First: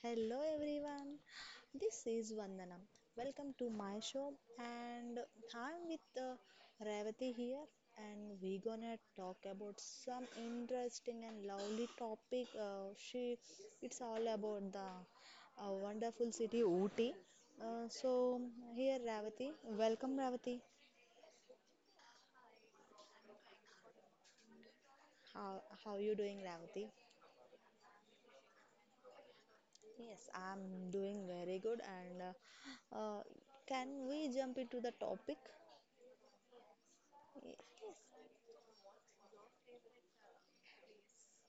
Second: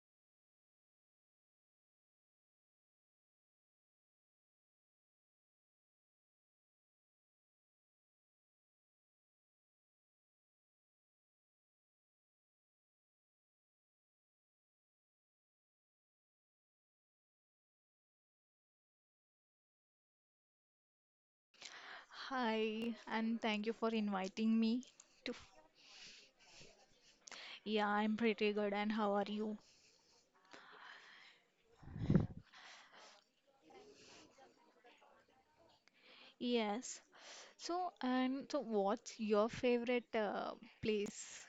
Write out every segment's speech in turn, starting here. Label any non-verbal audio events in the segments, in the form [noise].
Hello everyone, this is Vandanam. Welcome to my show, and I'm with Revati here, and we're gonna talk about some interesting and lovely topic. It's all about the wonderful city Ooty. So here, Revati, welcome Revati. Hi, and thank you for inviting me to. How you doing, Revati? Yeah, I'm pretty good. And how are you? Yes, I'm doing very good, and can we jump into the topic? Yes. So, and so, what's your favorite place?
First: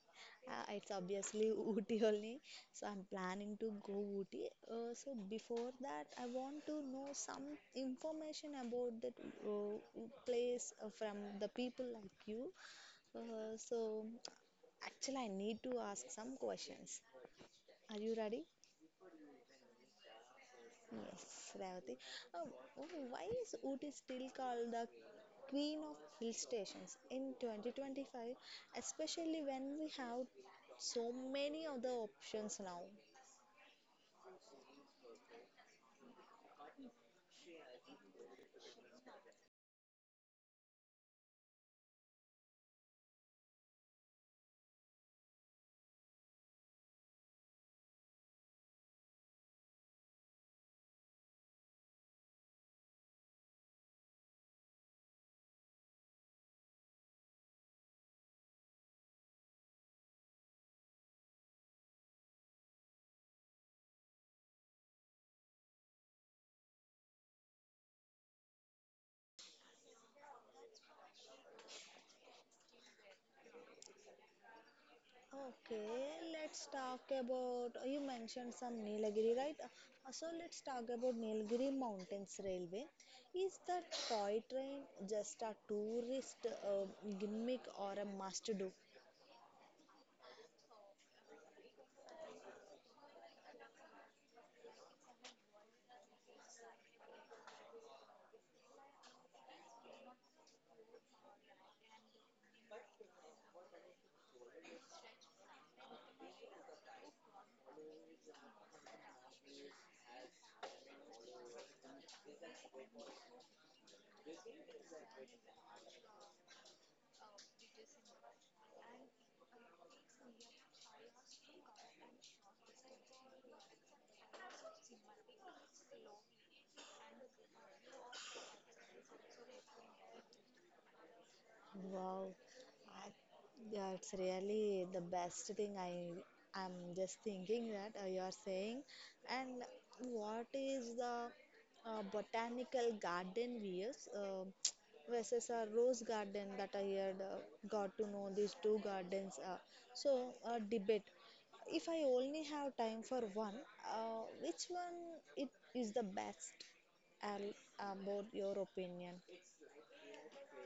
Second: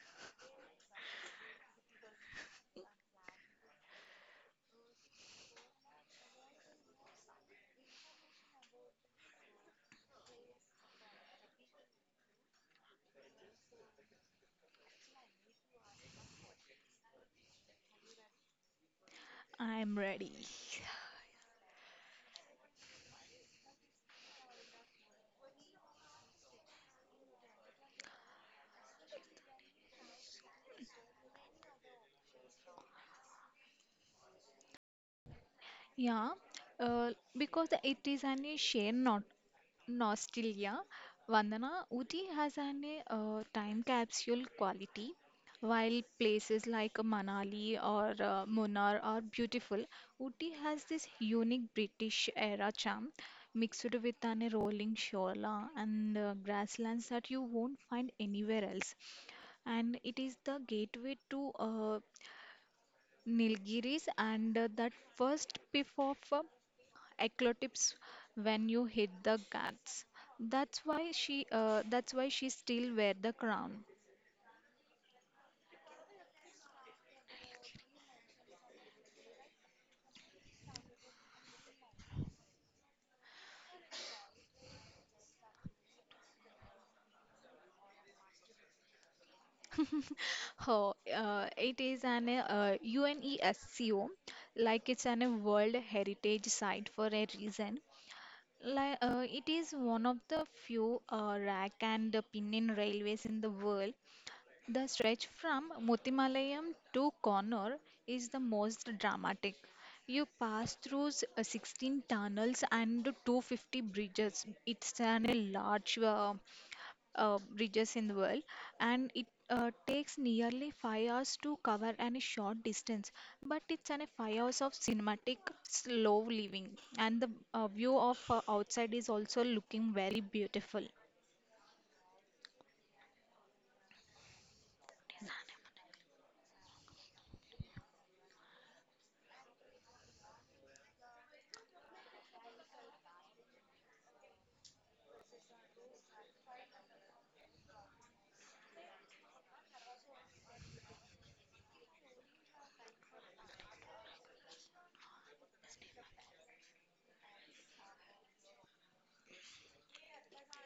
It's obviously [laughs] Ooty only, so I'm planning to go Ooty. So before that, I want to know some information about that place from the people like you. So actually, I need to ask some questions. Are you ready? I'm ready. Yes, Revati. Uh, why is Ooty still called the queen of hill stations in 2025, especially when we have so many other options now? Yeah, uh, because it is an a sheer not nostalgia. Vandana, Uti has an a time capsule quality, while places like Manali or Munnar are beautiful. Uti has this unique British era charm mixed with an a rolling shoreline and grasslands that you won't find anywhere else, and it is the gateway to Nilgiris and that first piff of eclipse when you hit the guts. That's why she still wear the crown. Okay, let's talk about. You mentioned some Nilgiri, right? So let's talk about Nilgiri Mountains Railway. Is the toy train just a tourist uh, gimmick or a must do? [laughs] Oh, it is an UNESCO, like it's an a World Heritage Site for a reason. It is one of the few rack and pinion railways in the world. The stretch from Muthimalayam to Connor is the most dramatic. You pass through 16 tunnels and 250 bridges. It's an a large bridges in the world, and it takes nearly 5 hours to cover any short distance. But it's an a 5 hours of cinematic, slow living, and the view of outside is also looking very beautiful. Wow, I, yeah, really the best thing. I'm just thinking that you are saying, and what is the botanical garden views [tsk] versus a rose garden that I had got to know these two gardens. Debate. If I only have time for one, which one it is the best? I'll, about your opinion.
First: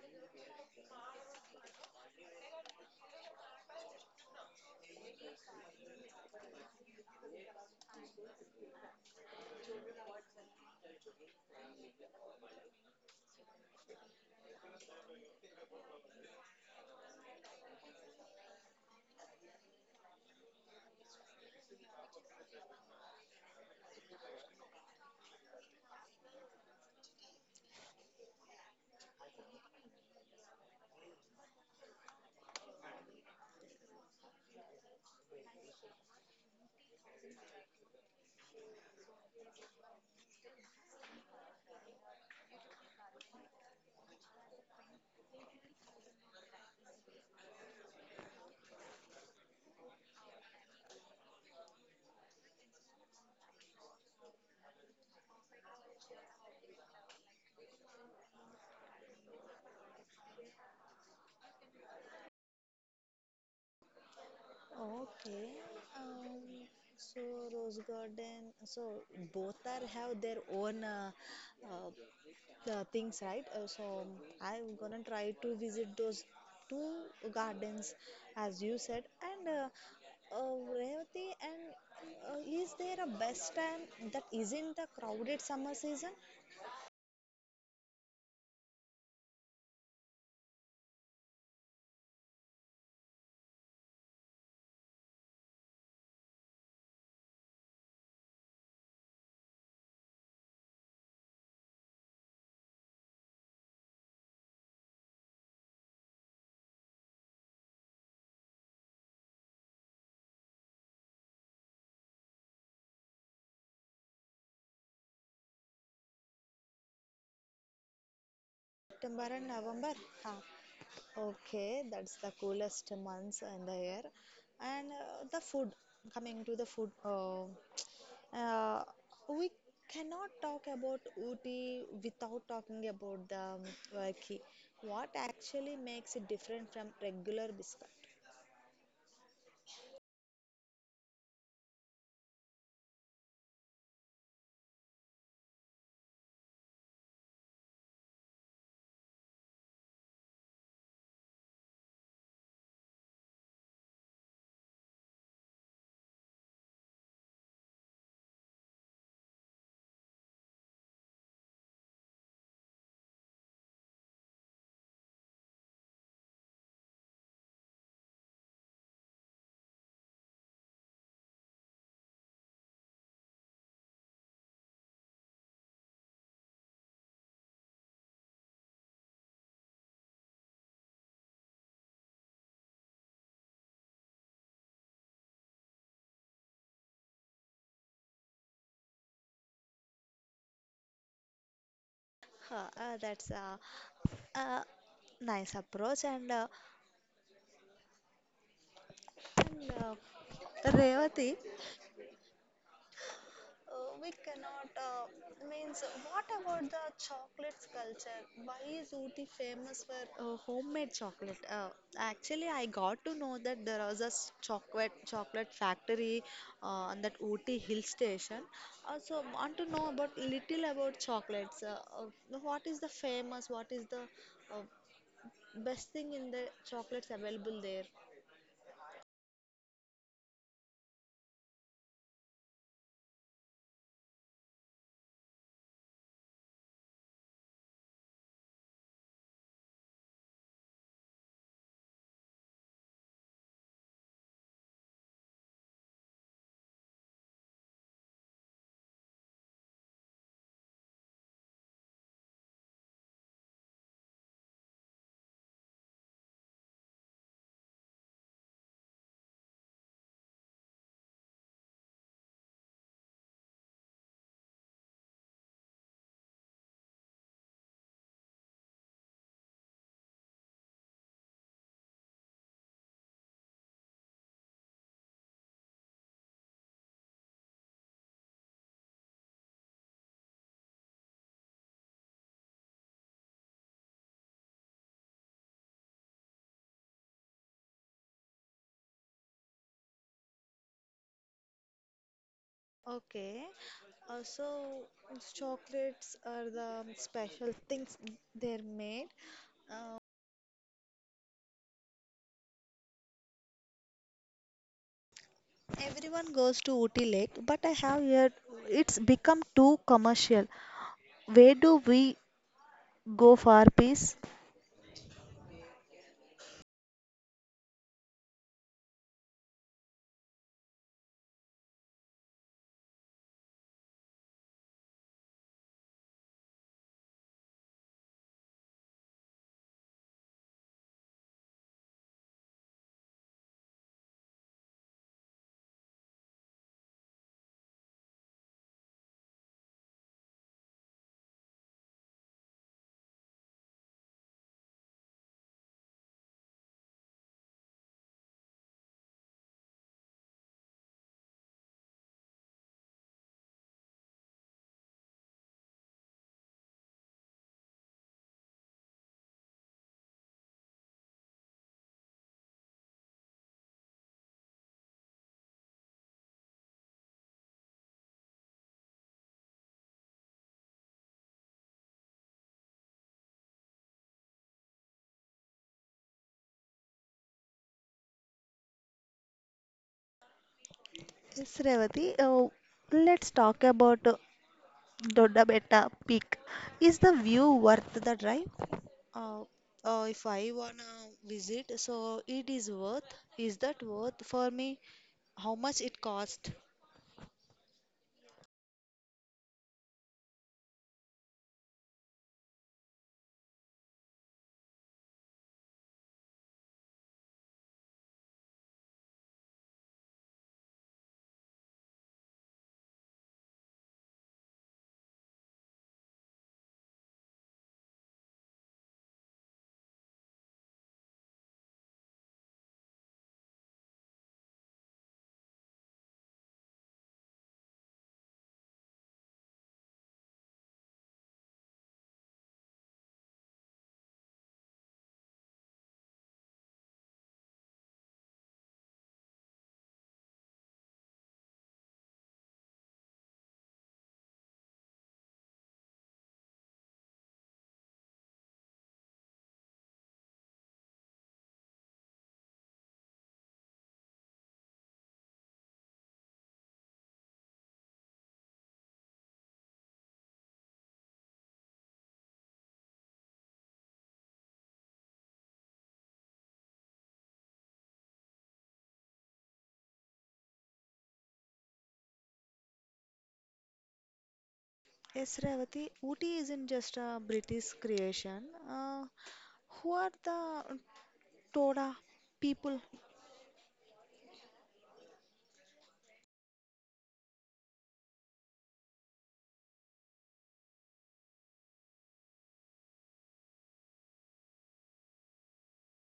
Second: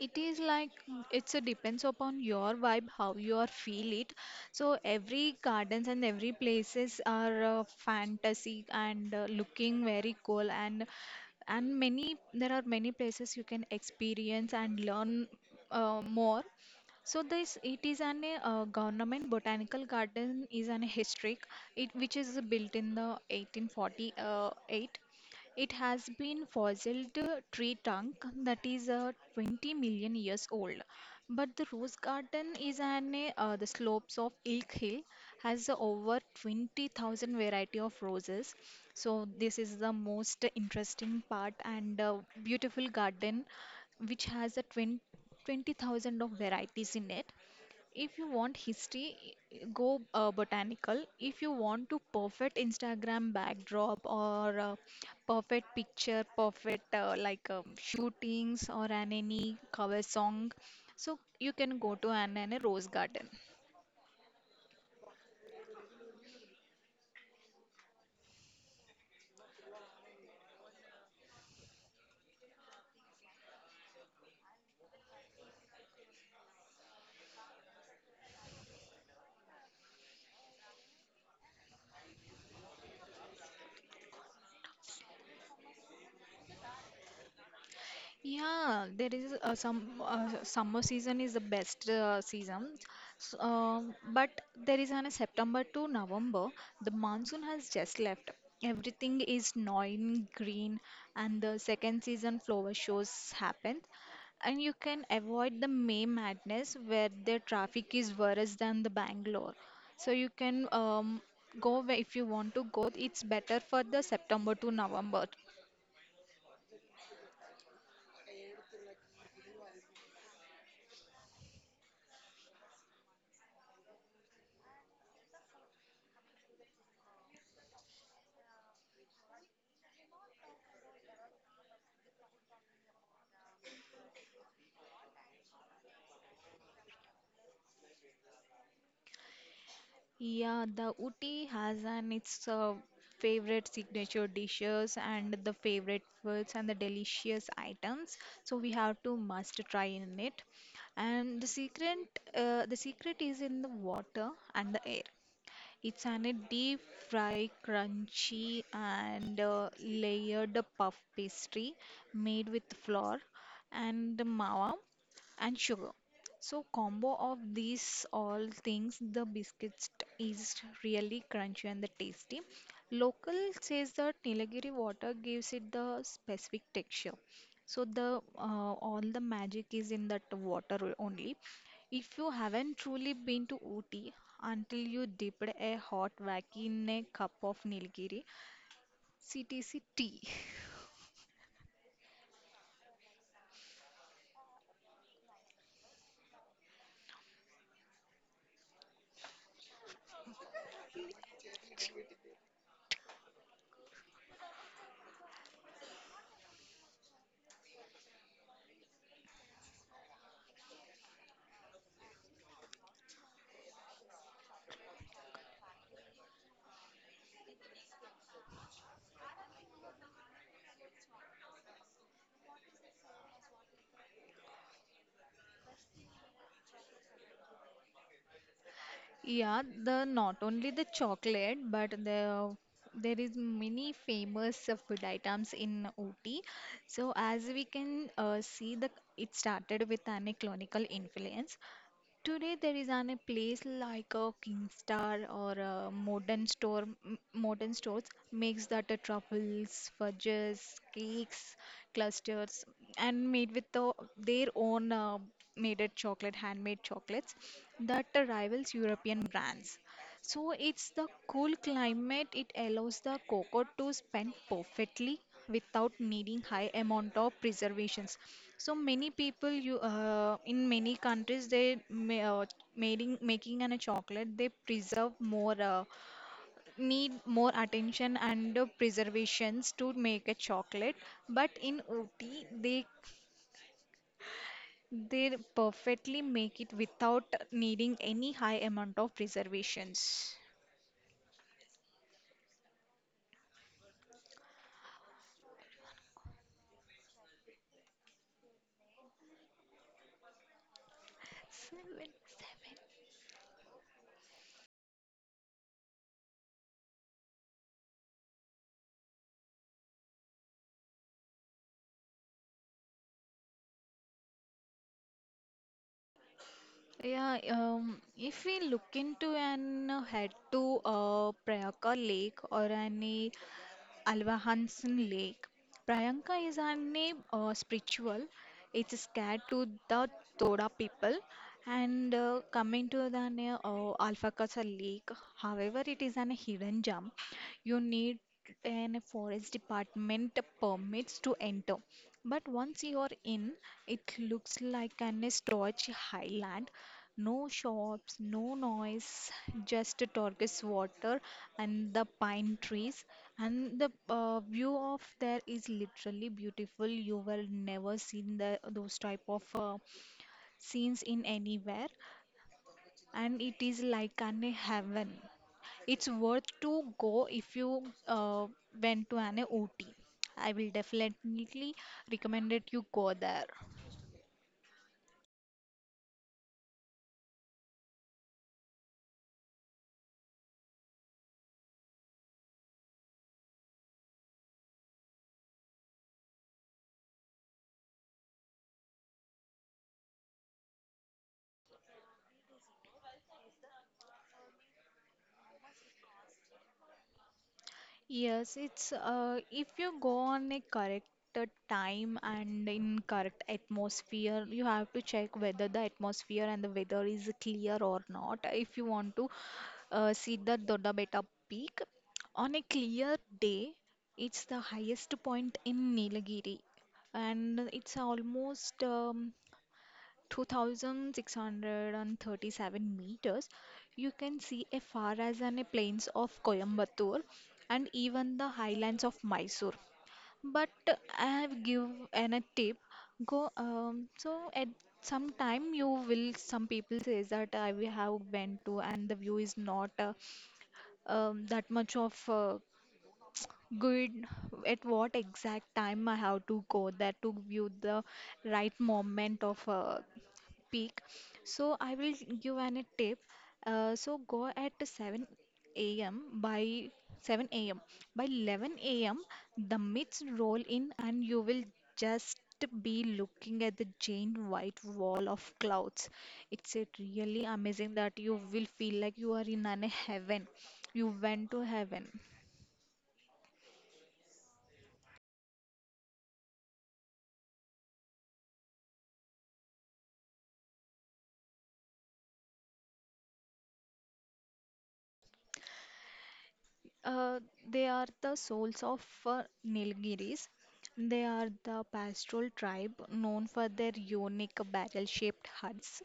It is like it's a depends upon your vibe how you are feel it, so every gardens and every places are fantasy and looking very cool, and many there are many places you can experience and learn more. So this, it is an government botanical garden, is an historic, it which is built in the 1848. It has been fossil tree trunk that is 20 million years old. But the rose garden is an the slopes of Ilk Hill, has over 20,000 variety of roses. So this is the most interesting part and beautiful garden which has a 20 20,000 of varieties in it. If you want history, go botanical. If you want to perfect Instagram backdrop or perfect picture, perfect shootings or an any cover song, so you can go to an a rose garden. Okay. Um, so Rose garden. So both are have their own uh, things, right? I'm gonna try to visit those two gardens, as you said. And Revati, and is there a best time that isn't the crowded summer season? Yeah, there is some summer season is the best season, but there is an September to November. The monsoon has just left. Everything is gnawing green, and the second season flower shows happen. And you can avoid the May madness where the traffic is worse than the Bangalore. So you can go where- if you want to go. It's better for the September to November. September and November. Huh. Okay, that's the coolest months in the year. And the food, coming to the food. Uh, we cannot talk about Ooty without talking about the Vaiki. What actually makes it different from regular biscuit? Yeah, the Uti has an its favorite signature dishes and the favorite foods and the delicious items. So we have to must try in it. And the secret is in the water and the air. It's an a deep fry, crunchy, and layered puff pastry made with flour and mawa and sugar. So combo of these all things, the biscuits is really crunchy and the tasty. Local says that Nilagiri water gives it the specific texture. So the all the magic is in that water only. If you haven't truly been to Ooty until you dipped a hot wacky in a cup of Nilgiri CTC tea. Huh, that's a nice approach. And Revati, we cannot means what about the chocolates culture? Why is Ooty famous for homemade chocolate? Actually, I got to know that there was a chocolate factory on that Ooty hill station. Also, want to know about little about chocolates. Uh, what is the famous? What is the uh, best thing in the chocolates available there? Yeah, the not only the chocolate but the there is many famous food items in Ooty. So as we can see the, it started with an colonial influence. Today there is an a place like a Kingstar or a modern store, modern stores makes that a truffles, fudges, cakes, clusters, and made with the, their own made it chocolate, handmade chocolates that rivals European brands. So it's the cool climate. It allows the cocoa to spend perfectly without needing high amount of preservations. So many people you in many countries they ma making an a chocolate they preserve more need more attention and preservations to make a chocolate. But in Ooty they perfectly make it without needing any high amount of preservations. Okay. Uh, so Chocolates are the special things they're made. Uh, Seven, seven. Everyone goes to Ooty Lake, but I have heard it's become too commercial. Where do we go for peace? Yeah, if we look into and head to Priyanka Lake or any Alva Hansen Lake, Priyanka is any spiritual. It's scared to the Toda people. And coming to the Alpha Casa Lake, however, it is an hidden gem. You need an forest department permits to enter. But once you are in, it looks like an storage highland. No shops, no noise, just a turquoise water and the pine trees. And the view of there is literally beautiful. You will never seen those type of scenes in anywhere. And it is like an heaven. It's worth to go if you went to an OT. I will definitely recommend it you go there. Yes, Revati. Let's talk about Dodabetta Peak. Is the view worth the drive? Uh, if I wanna visit, so it is worth. Is that worth for me? How much it cost? Yes, it's if you go on a correct time and in correct atmosphere, you have to check whether the atmosphere and the weather is clear or not. If you want to see the Dodda Betta Peak on a clear day, it's the highest point in Nilagiri, and it's almost 2637 meters, you can see as far as the plains of Coimbatore and even the highlands of Mysore. But I have give an a tip. Go so at some time you will some people says that I we have went to and the view is not that much of good at what exact time I have to go there to view the right moment of peak. So I will give an a tip. So go at 7 a.m. by 7 a.m. By 11 a.m. the myths roll in and you will just be looking at the giant white wall of clouds. It's a really amazing that you will feel like you are in an heaven. You went to heaven. Yes, Revati, Ooty isn't just a British creation. Uh, who are the Toda people? Uh, they are the souls of Nilgiris. They are the pastoral tribe known for their unique barrel-shaped huts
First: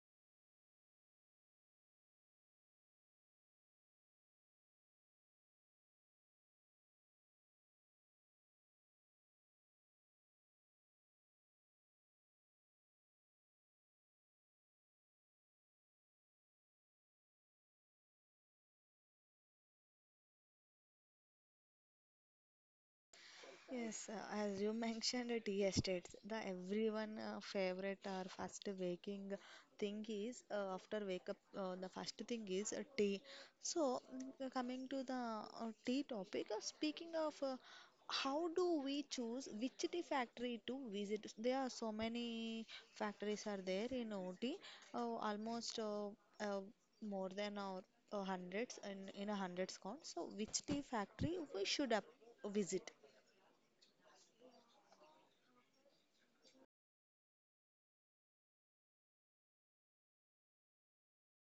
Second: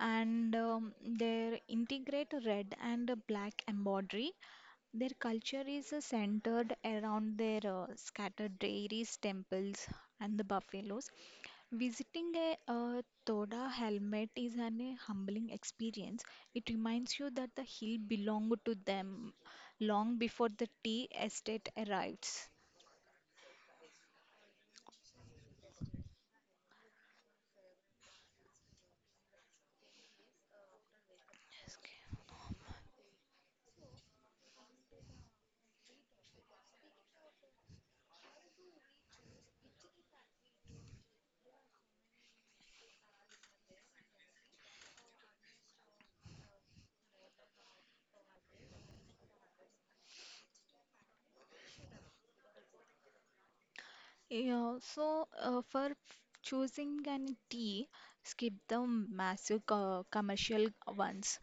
and their integrate red and black embroidery. Their culture is centered around their scattered dairies, temples, and the buffaloes. Visiting a Toda helmet is an a humbling experience. It reminds you that the hill belonged to them long before the tea estate arrives. Yes, as you [laughs] mentioned, tea estates, the everyone favorite or first waking thing is after wake up, the first thing is tea. So, coming to the tea topic, speaking of how do we choose which tea factory to visit? There are so many factories are there in OT, uh, almost uh, more than hundreds and in a hundreds count. So, which tea factory we should up visit? Yeah, so for choosing an tea, skip the massive commercial ones.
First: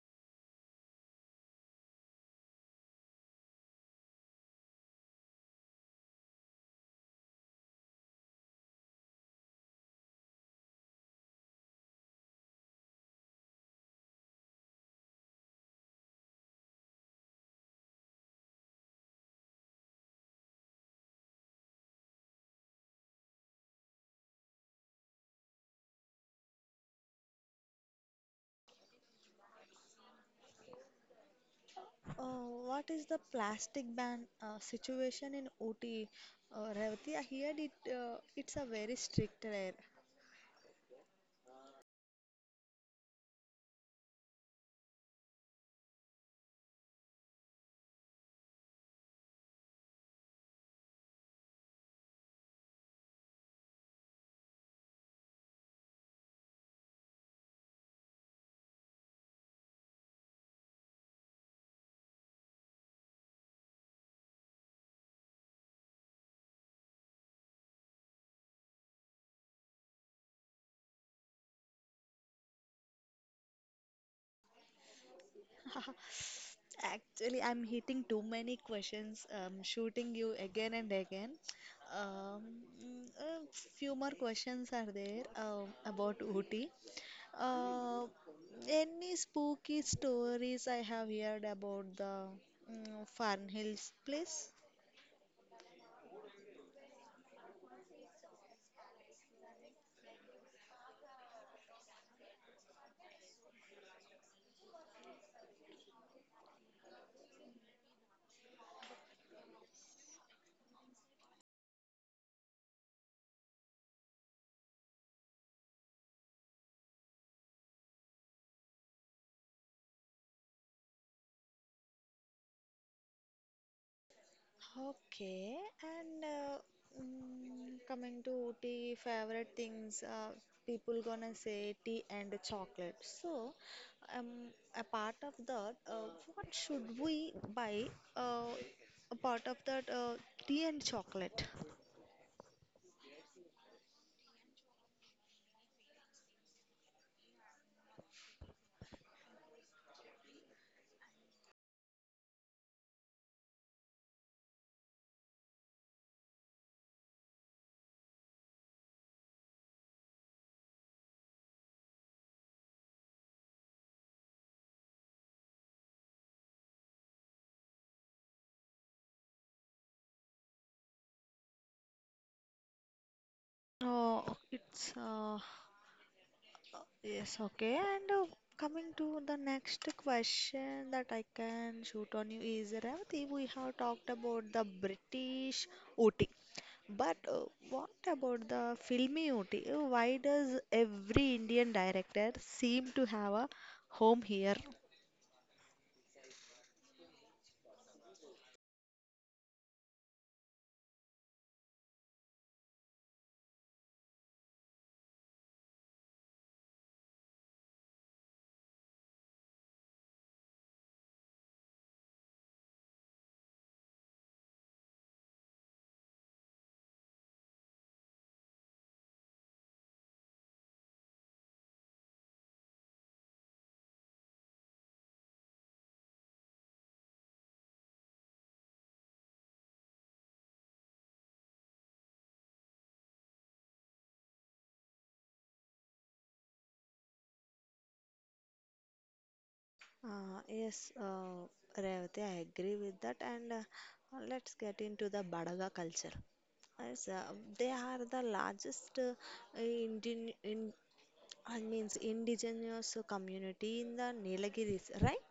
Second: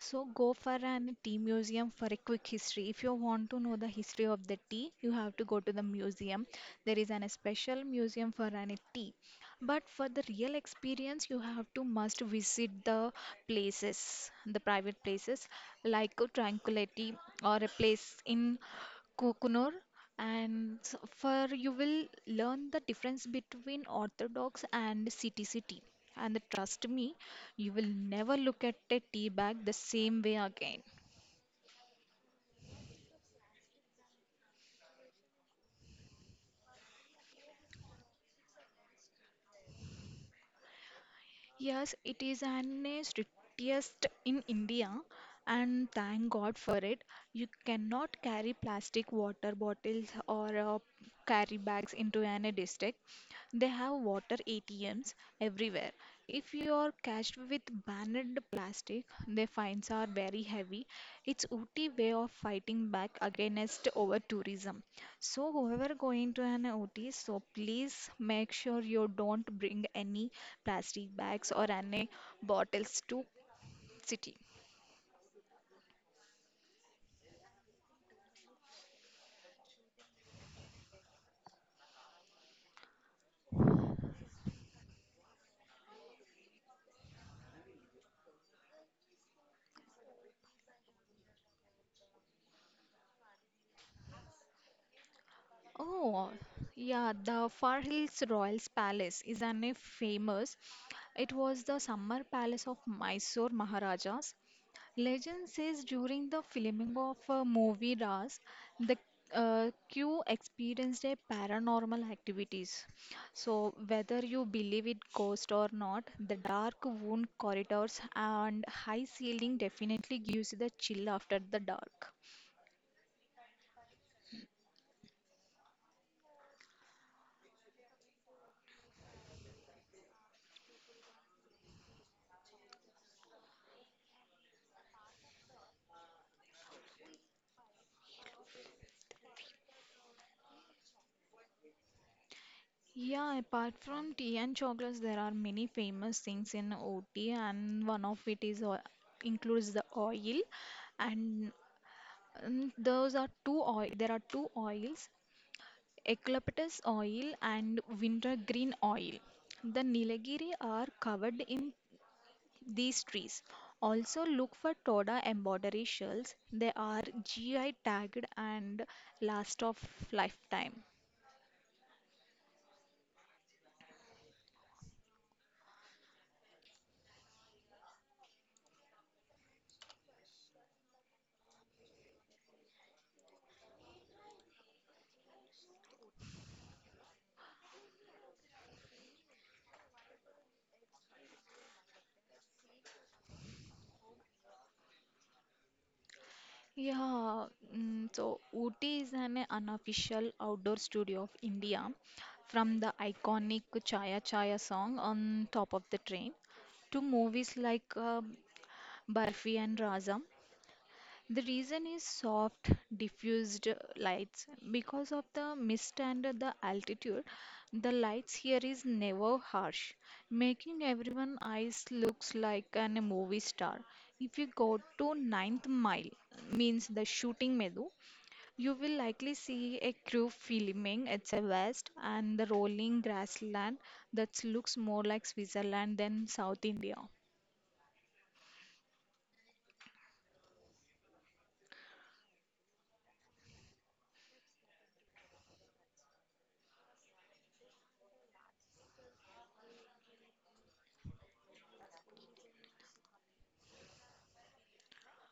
So go for an tea museum for a quick history. If you want to know the history of the tea, you have to go to the museum. There is an a special museum for an tea. But for the real experience, you have to must visit the places, the private places like Tranquility or a place in Kukunur and for you will learn the difference between orthodox and CTC tea. And trust me, you will never look at a tea bag the same way again. What is the plastic ban situation in OT, Revati? I heard it. It's a very strict there. Yes, it is an strictest in India, and thank God for it. You cannot carry plastic water bottles or carry bags into an district. They have water ATMs everywhere. If you are catched with banned plastic, their fines are very heavy. It's OT way of fighting back against over tourism. So, whoever going to an OT, so please make sure you don't bring any plastic bags or any bottles to city. [laughs] Actually, I'm hitting too many questions. Shooting you again and again. Um, mm, uh, Few more questions are there about OT. Uh, any spooky stories I have heard about the Fern Hills place? Oh, yeah, the Far Hills Royals Palace is an a famous. It was the summer palace of Mysore Maharajas. Legend says during the filming of a movie Ras, the Q experienced a paranormal activities. So whether you believe it ghost or not, the dark wound corridors and high ceiling definitely gives you the chill after the dark. Okay, and coming to tea favorite things, people gonna say tea and chocolate. So, um, apart of that, what should we buy uh, apart of that tea and chocolate? Yeah, apart from tea and chocolates, there are many famous things in OT, and one of it is includes the oil, and those are two oil. There are two oils, eucalyptus oil and wintergreen oil. The Nilgiri are covered in these trees. Also look for Toda embroidery shells. They are GI tagged and last of lifetime. Oh, it's yes, okay. And coming to the next question that I can shoot on you is Revati, we have talked about the British OT, but what about the filmy OT? Why does every Indian director seem to have a home here? Yeah, so Ooty is an unofficial outdoor studio of India, from the iconic Chaya Chaya song on top of the train to movies like Barfi and Razam. The reason is soft, diffused lights. Because of the mist and the altitude, the lights here is never harsh, making everyone eyes looks like an movie star. If you go to ninth mile, means the shooting meadow, you will likely see a crew filming at a west and the rolling grassland that looks more like Switzerland than South India. Yes, Revati, I agree with that. And let's get into the Badaga culture. Yes, they are the largest Indian in And means indigenous community in the Nilagiris, right?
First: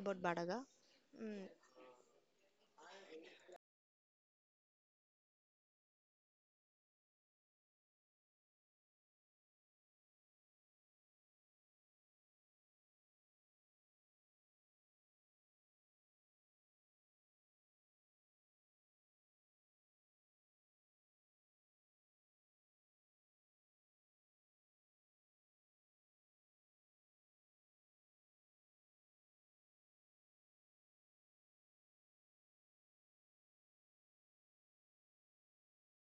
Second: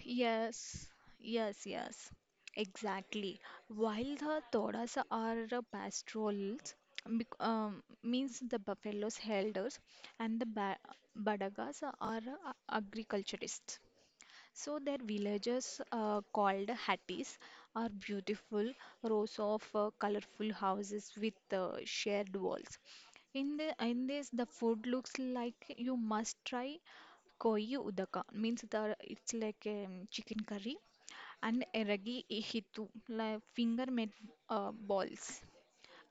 About Badaga. Yes, Mm. yes, yes, exactly. While the toras are pastoralists, means the buffaloes herders, and the badagas are agriculturists. So their villages, called hatties, are beautiful rows of colorful houses with shared walls. In this, the food looks like you must try koi udaka, means the it's like chicken curry and eragi hitu, like finger made balls,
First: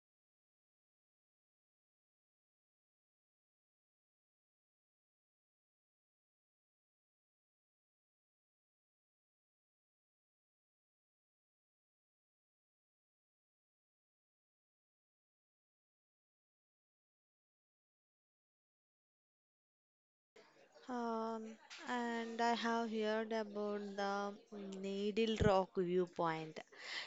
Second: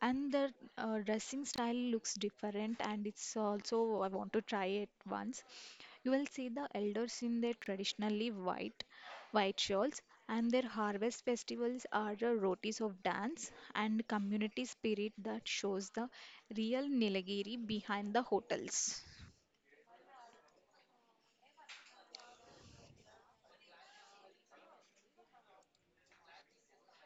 and the dressing style looks different, and it's also I want to try it once. You will see the elders in their traditionally white shawls, and their harvest festivals are the rotis of dance and community spirit that shows the real Nilagiri behind the hotels. Um, and I have heard about the Needle Rock viewpoint.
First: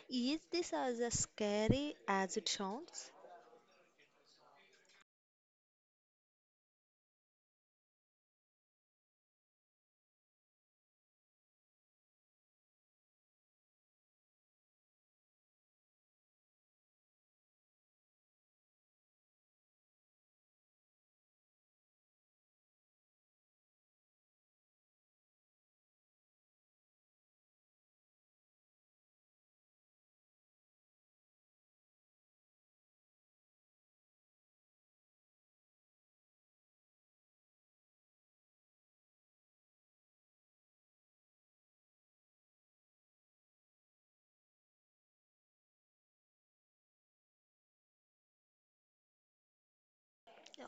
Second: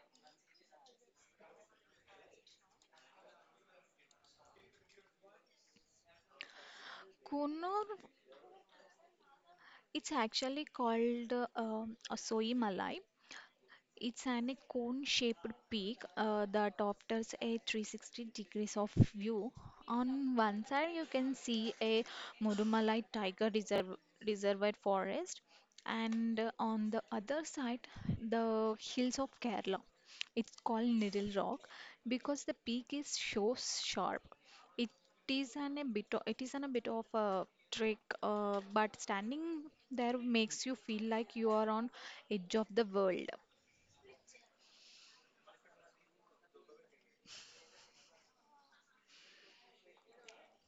Is this as a scary as it sounds? Kunur, it's actually called Asoi Malai. It's an a cone-shaped peak that offers a 360 degrees of view. On one side, you can see a Murumalai Tiger Reserve, Reservoir Forest, and on the other side, the hills of Kerala. It's called Needle Rock because the peak is so sharp. It it is an a bit of a trick, but standing there makes you feel like you are on edge of the world.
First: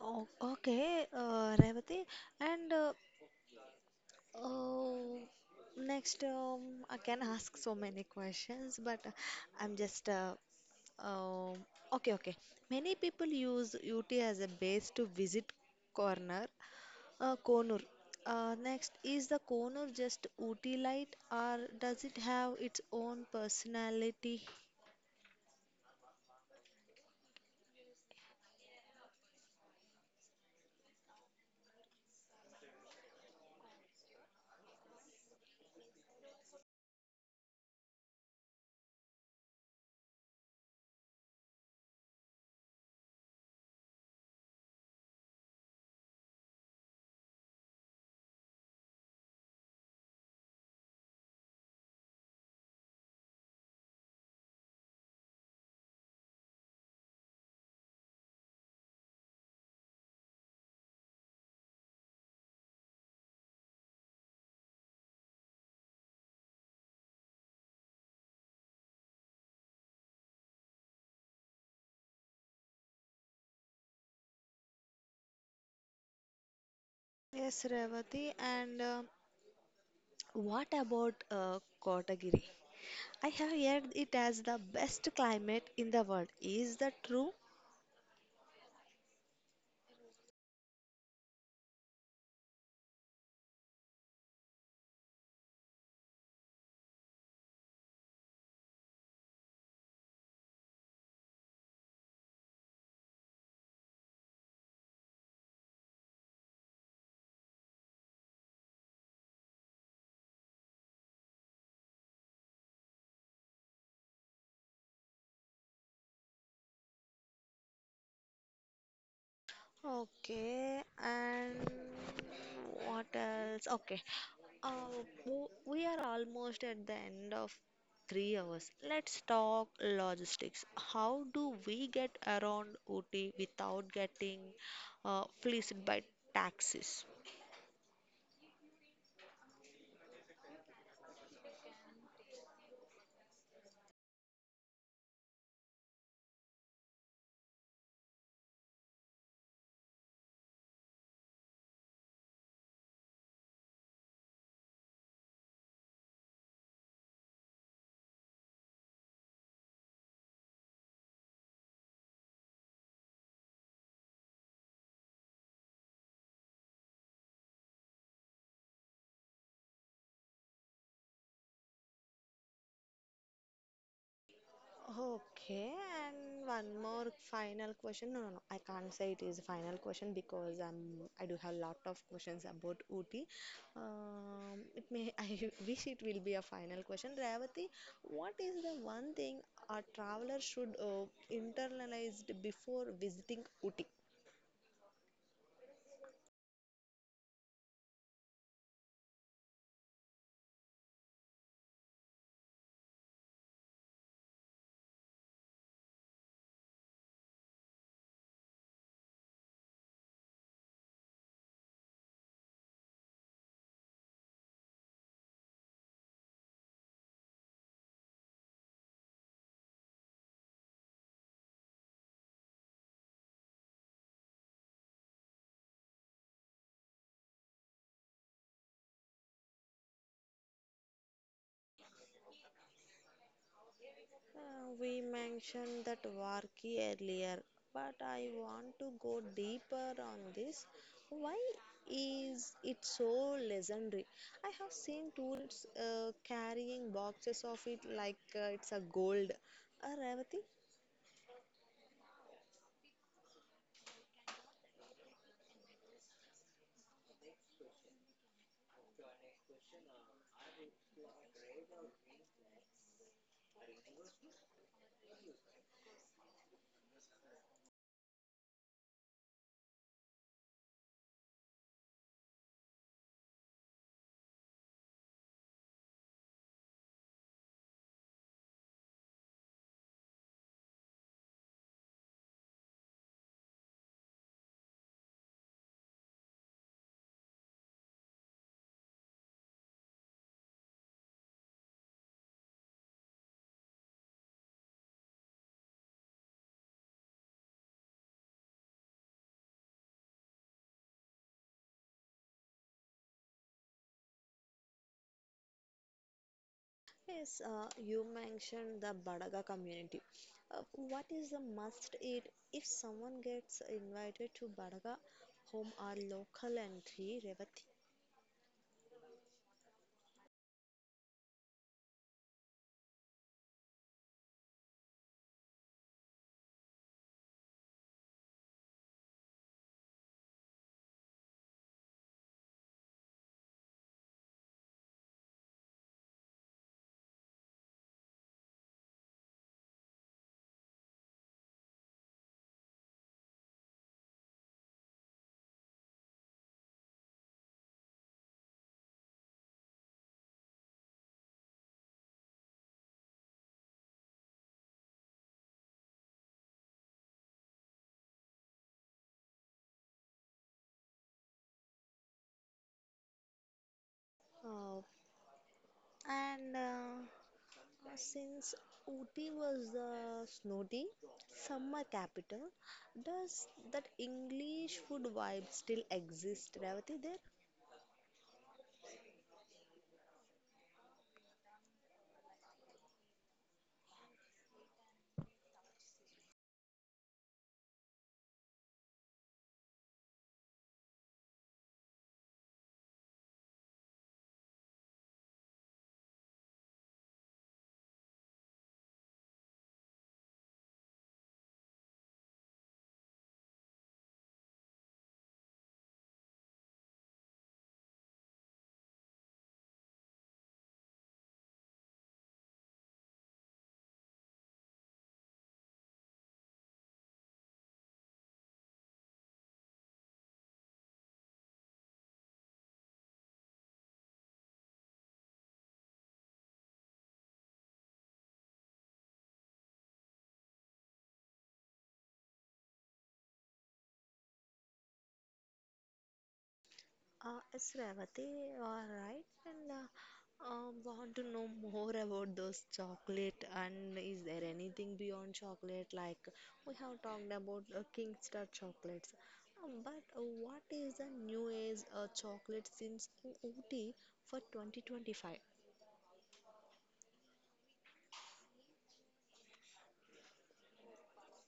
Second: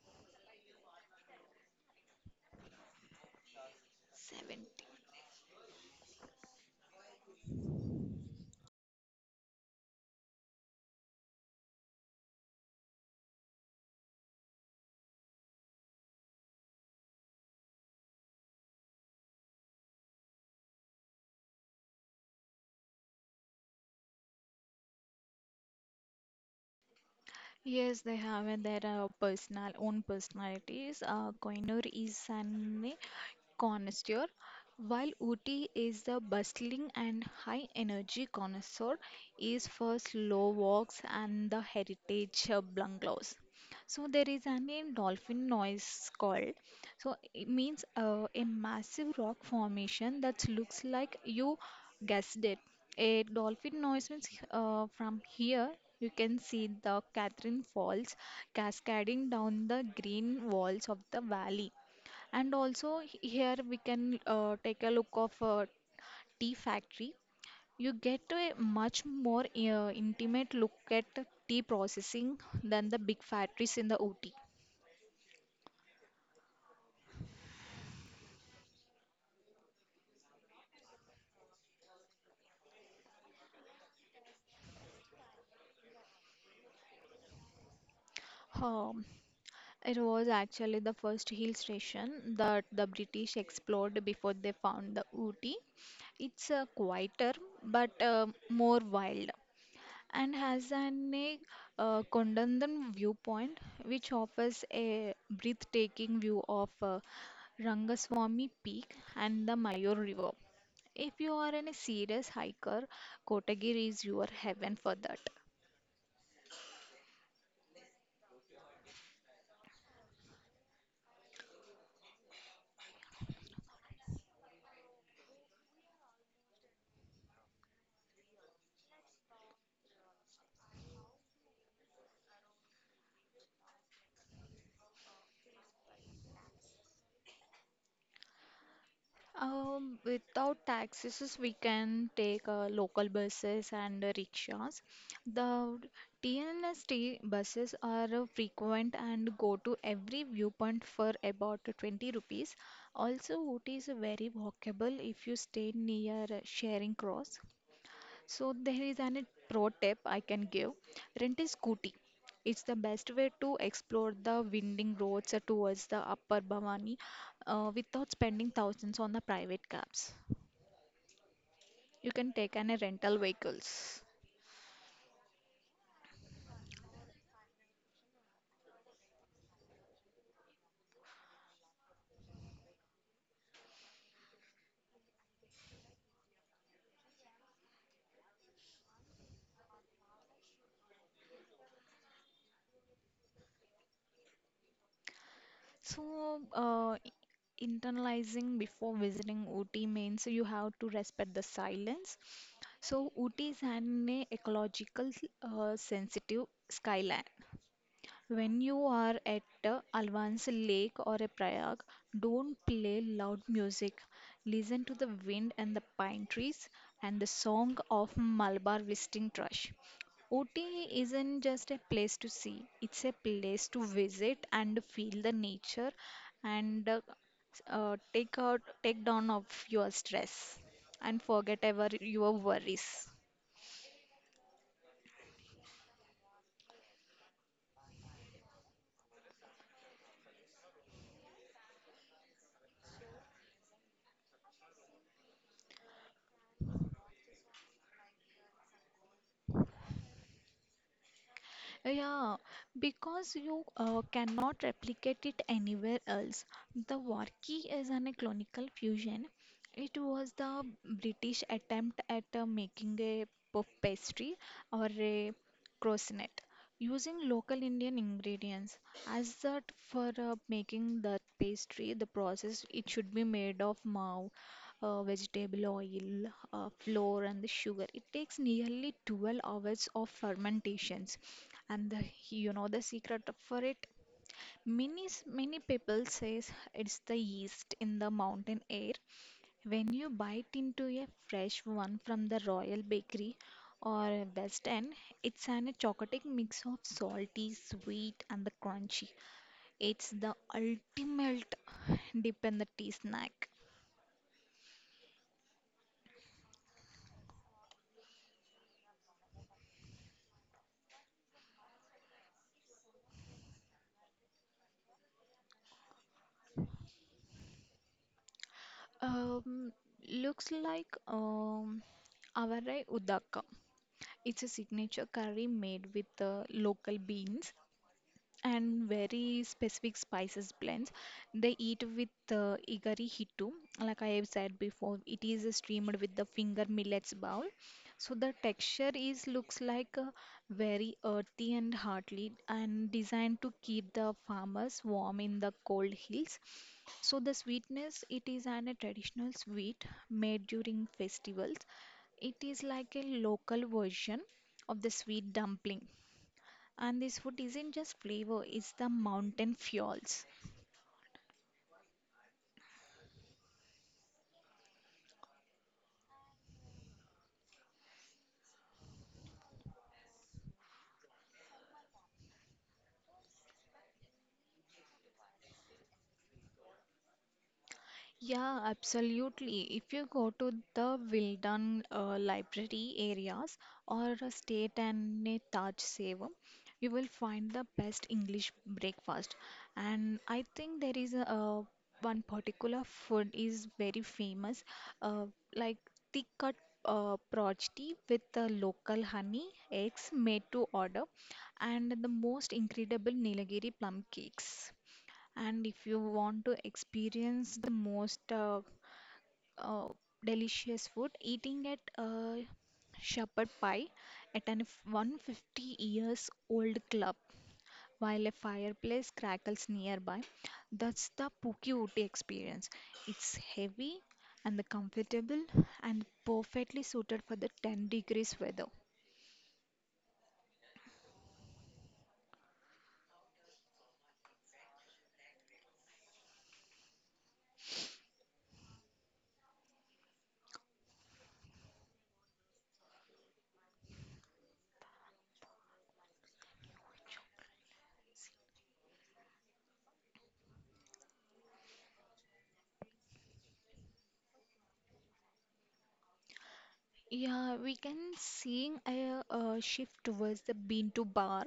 Oh, okay, Revati. And 70. Oh, next, I can ask so many questions, but I'm just um, okay, okay. Many people use UT as a base to visit corner, Konur. Next, is the Konur just UT light, or does it have its own personality? Yes, they have their personal own personalities. Koinur is an, connoisseur. While Uti is the bustling and high energy connoisseur is for slow walks and the heritage bungalows. So there is an in dolphin noise called. So it means a massive rock formation that looks like, you guessed it, a dolphin noise. Means from here you can see the Catherine Falls cascading down the green walls of the valley. And also here we can take a look of a tea factory. You get a much more intimate look at tea processing than the big factories in the OT. Yes, Revati, and what about Kotagiri? I have heard it as the best climate in the world. Is that true? Um, it was actually the first hill station that the British explored before they found the Ooty. It's quieter but more wild, and has an a Kondandan viewpoint, which offers a breathtaking view of Rangaswamy Peak and the Mayur River. If you are in a serious hiker, Kotagiri is your heaven for that. Okay, and what else? Okay, we are almost at the end of 3 hours. Let's talk logistics. How do we get around Ooty without getting fleeced by taxis? Without taxis, we can take local buses and rickshaws. The TNST buses are frequent and go to every viewpoint for about 20 rupees. Also, it is very walkable if you stay near Charing Cross. So there is an pro tip I can give. Rent a scooty. It's the best way to explore the winding roads towards the Upper Bhavani without spending thousands on the private cabs. You can take an rental vehicles. Okay, and one more final question. No, no, no. I can't say it is a final question because I do have a lot of questions about Ooty. It may [laughs] I wish it will be a final question. Revati, what is the one thing a traveler should internalize before visiting Ooty? So internalizing before visiting Ooty means you have to respect the silence. So Ooty is an ecological sensitive skyline. When you are at Alvan's lake or a Prayag, don't play loud music. Listen to the wind and the pine trees and the song of Malabar visiting thrush. Ooty isn't just a place to see, it's a place to visit and feel the nature, and take down of your stress and forget ever your worries. We mentioned that Varki earlier, but I want to go deeper on this. Why is it so legendary? I have seen tourists carrying boxes of it like it's a gold. Revati, Yeah, because you cannot replicate it anywhere else. The Warki is an clonical fusion. It was the British attempt at making a puff pastry or a croissant using local Indian ingredients. As that for making that pastry, the process it should be made of mav, vegetable oil, flour, and the sugar. It takes nearly 12 hours of fermentations. And the you know the secret for it, many people says it's the yeast in the mountain air. When you bite into a fresh one from the royal bakery or west end, it's an chocolate mix of salty sweet and the crunchy. It's the ultimate dip in the tea snack. yes, you mentioned the Badaga community. What is the must eat if someone gets invited to Badaga home or local entry, Revati? um Looks like avarai udaka. It's a signature curry made with local beans and very specific spices blends. They eat with igari hitu, like I have said before. It is steamed with the finger millets bowl. So the texture is looks like very earthy and hearty, and designed to keep the farmers warm in the cold hills. So the sweetness, it is an a traditional sweet made during festivals. It is like a local version of the sweet dumpling, and this food isn't just flavor, it's the mountain fuels. Uh, and Since Ooty was the snowy summer capital, does that English food vibe still exist, Revati, there? Yeah, absolutely. If you go to the Wildan library areas or a state and a Taj Sevam, you will find the best English breakfast. And I think there is a, one particular food is very famous, uh, like thick cut projti with the local honey, eggs made to order, and the most incredible Nilagiri plum cakes. And if you want to experience the most uh, delicious food, eating at shepherd pie at an 150 years old club while a fireplace crackles nearby. That's the Puki Uti experience. It's heavy and the comfortable and perfectly suited for the 10 degrees weather. Yes, Revati, all right. And want to know more about those chocolate and is there anything beyond chocolate? Like we have talked about Kingstar chocolates. But what is the new age chocolate since in Ooty for 2025? Yeah, we can seeing a, shift towards the bean to bar.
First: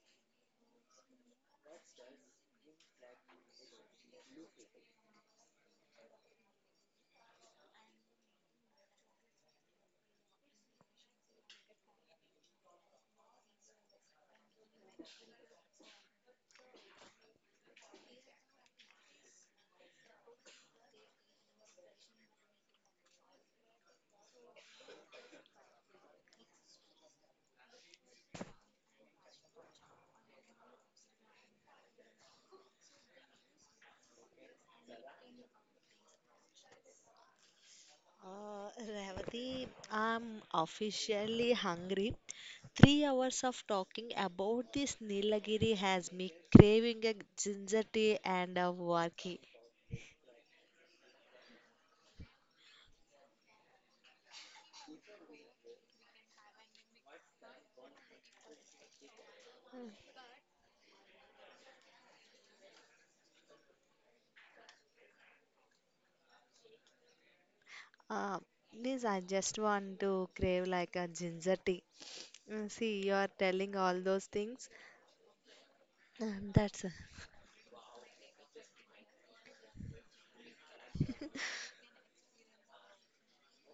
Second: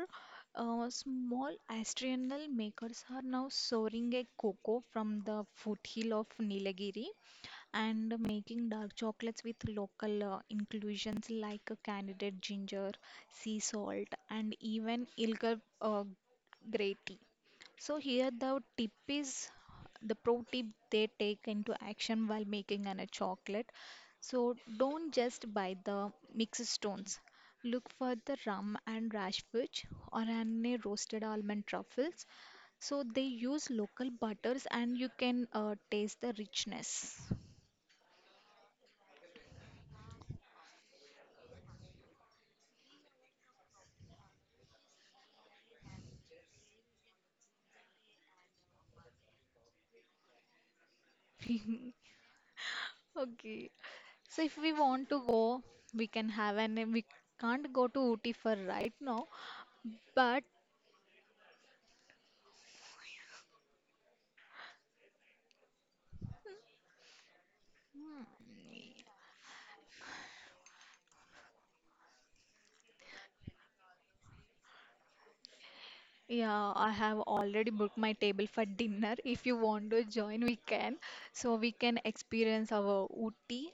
Small artisanal makers are now sourcing a cocoa from the foothill of Nilagiri and making dark chocolates with local inclusions like candied ginger, sea salt, and even Ilga grey tea. So here the tip is the pro tip they take into action while making a chocolate. So don't just buy the mixed stones. Look for the rum and rash fudge or an a roasted almond truffles. So they use local butters, and you can taste the richness. Uh, Revati, I'm officially hungry. 3 hours of talking about this Nilagiri has me craving a ginger tea and a warki. [laughs] Okay. So if we want to go, we can't go to Ooty for right now, but Uh, Please, I just want to crave like a ginger tea. See, you are telling all those things. Uh, yeah, That's. I have already booked my table for dinner. If you want to join, we can. So we can experience our Ooty.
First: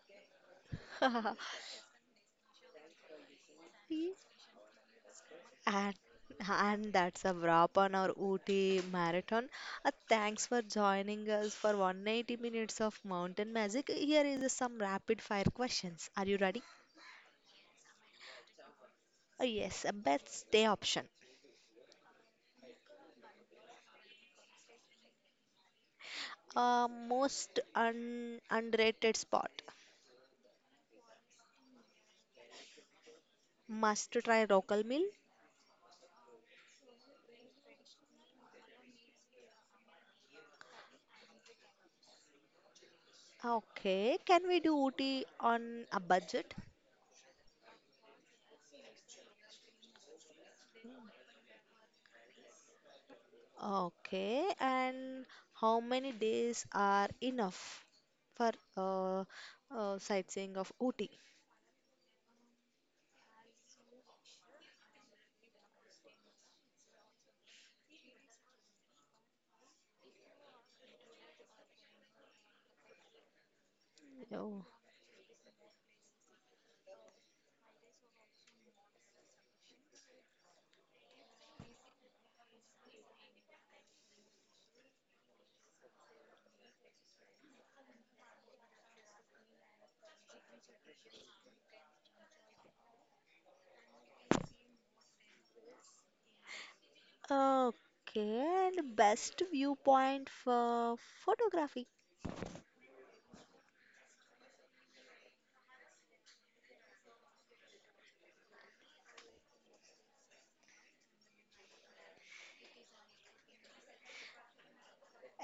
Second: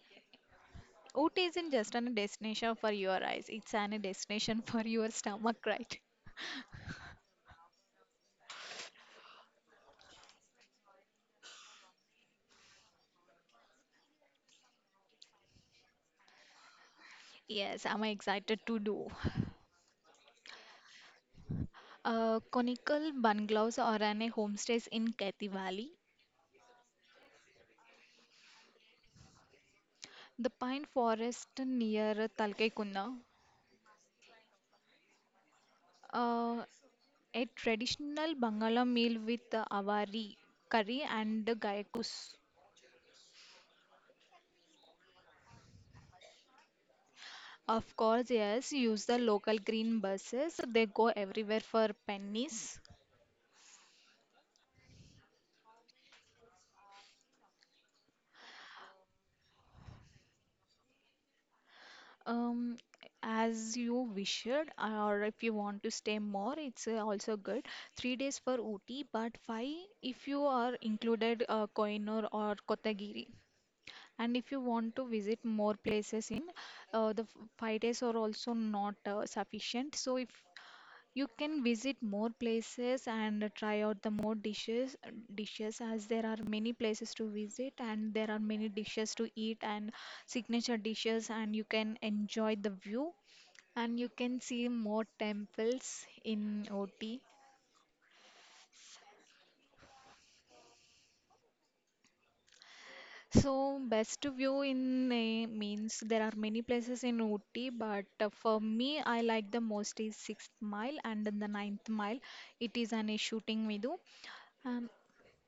Ooty isn't just a destination for your eyes, it's an destination [laughs] for your stomach, And, right? and that's a wrap on our Ooty marathon. Thanks for joining us for 180 minutes of mountain magic. Here is some rapid fire questions. Are you ready? Yes, I'm excited to do. Yes, a best day option. Conical bungalows or an homestays in Kathy Valley. Most underrated spot. The pine forest near Talcaicuna. Must try local meal. uh, a traditional Bangala meal with avari, curry and the gyakus. Okay, can we do Ooty on a budget? Of course, yes, use the local green buses. They go everywhere for pennies. Okay, and how many days are enough for uh, sightseeing of Ooty? Um, as you wished, or if you want to stay more, it's also good. 3 days for Ooty, but five if you are included Koinur or Kotagiri. And if you Oh. want to visit more places in 5 days are also not sufficient. So if you can visit more places and try out the more dishes as there are many places to visit, and there are many dishes to eat and signature dishes, and you can enjoy the view and you can see more temples in OT. Okay, and best viewpoint for photography. So, best view in a means there are many places in Ooty, but for me, I like the most is sixth mile and then the ninth mile. It is an a shooting video. Um,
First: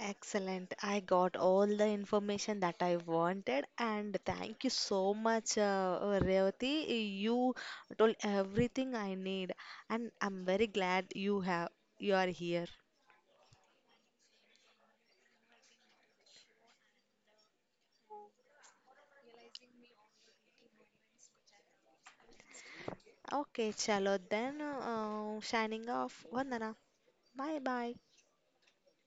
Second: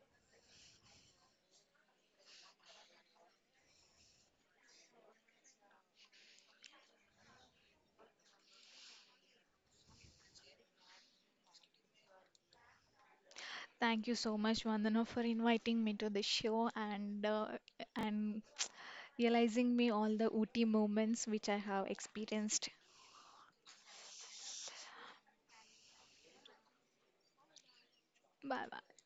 Excellent. I got all the information that I wanted, and thank you so much, Revati. You told everything I need, and I'm very glad you are here. Thank you so much, Vandana, for inviting me to the show, and and realizing me all the Ooty moments which I have experienced. Okay, chalo then. Signing off. Vandana. Bye bye. Bye bye.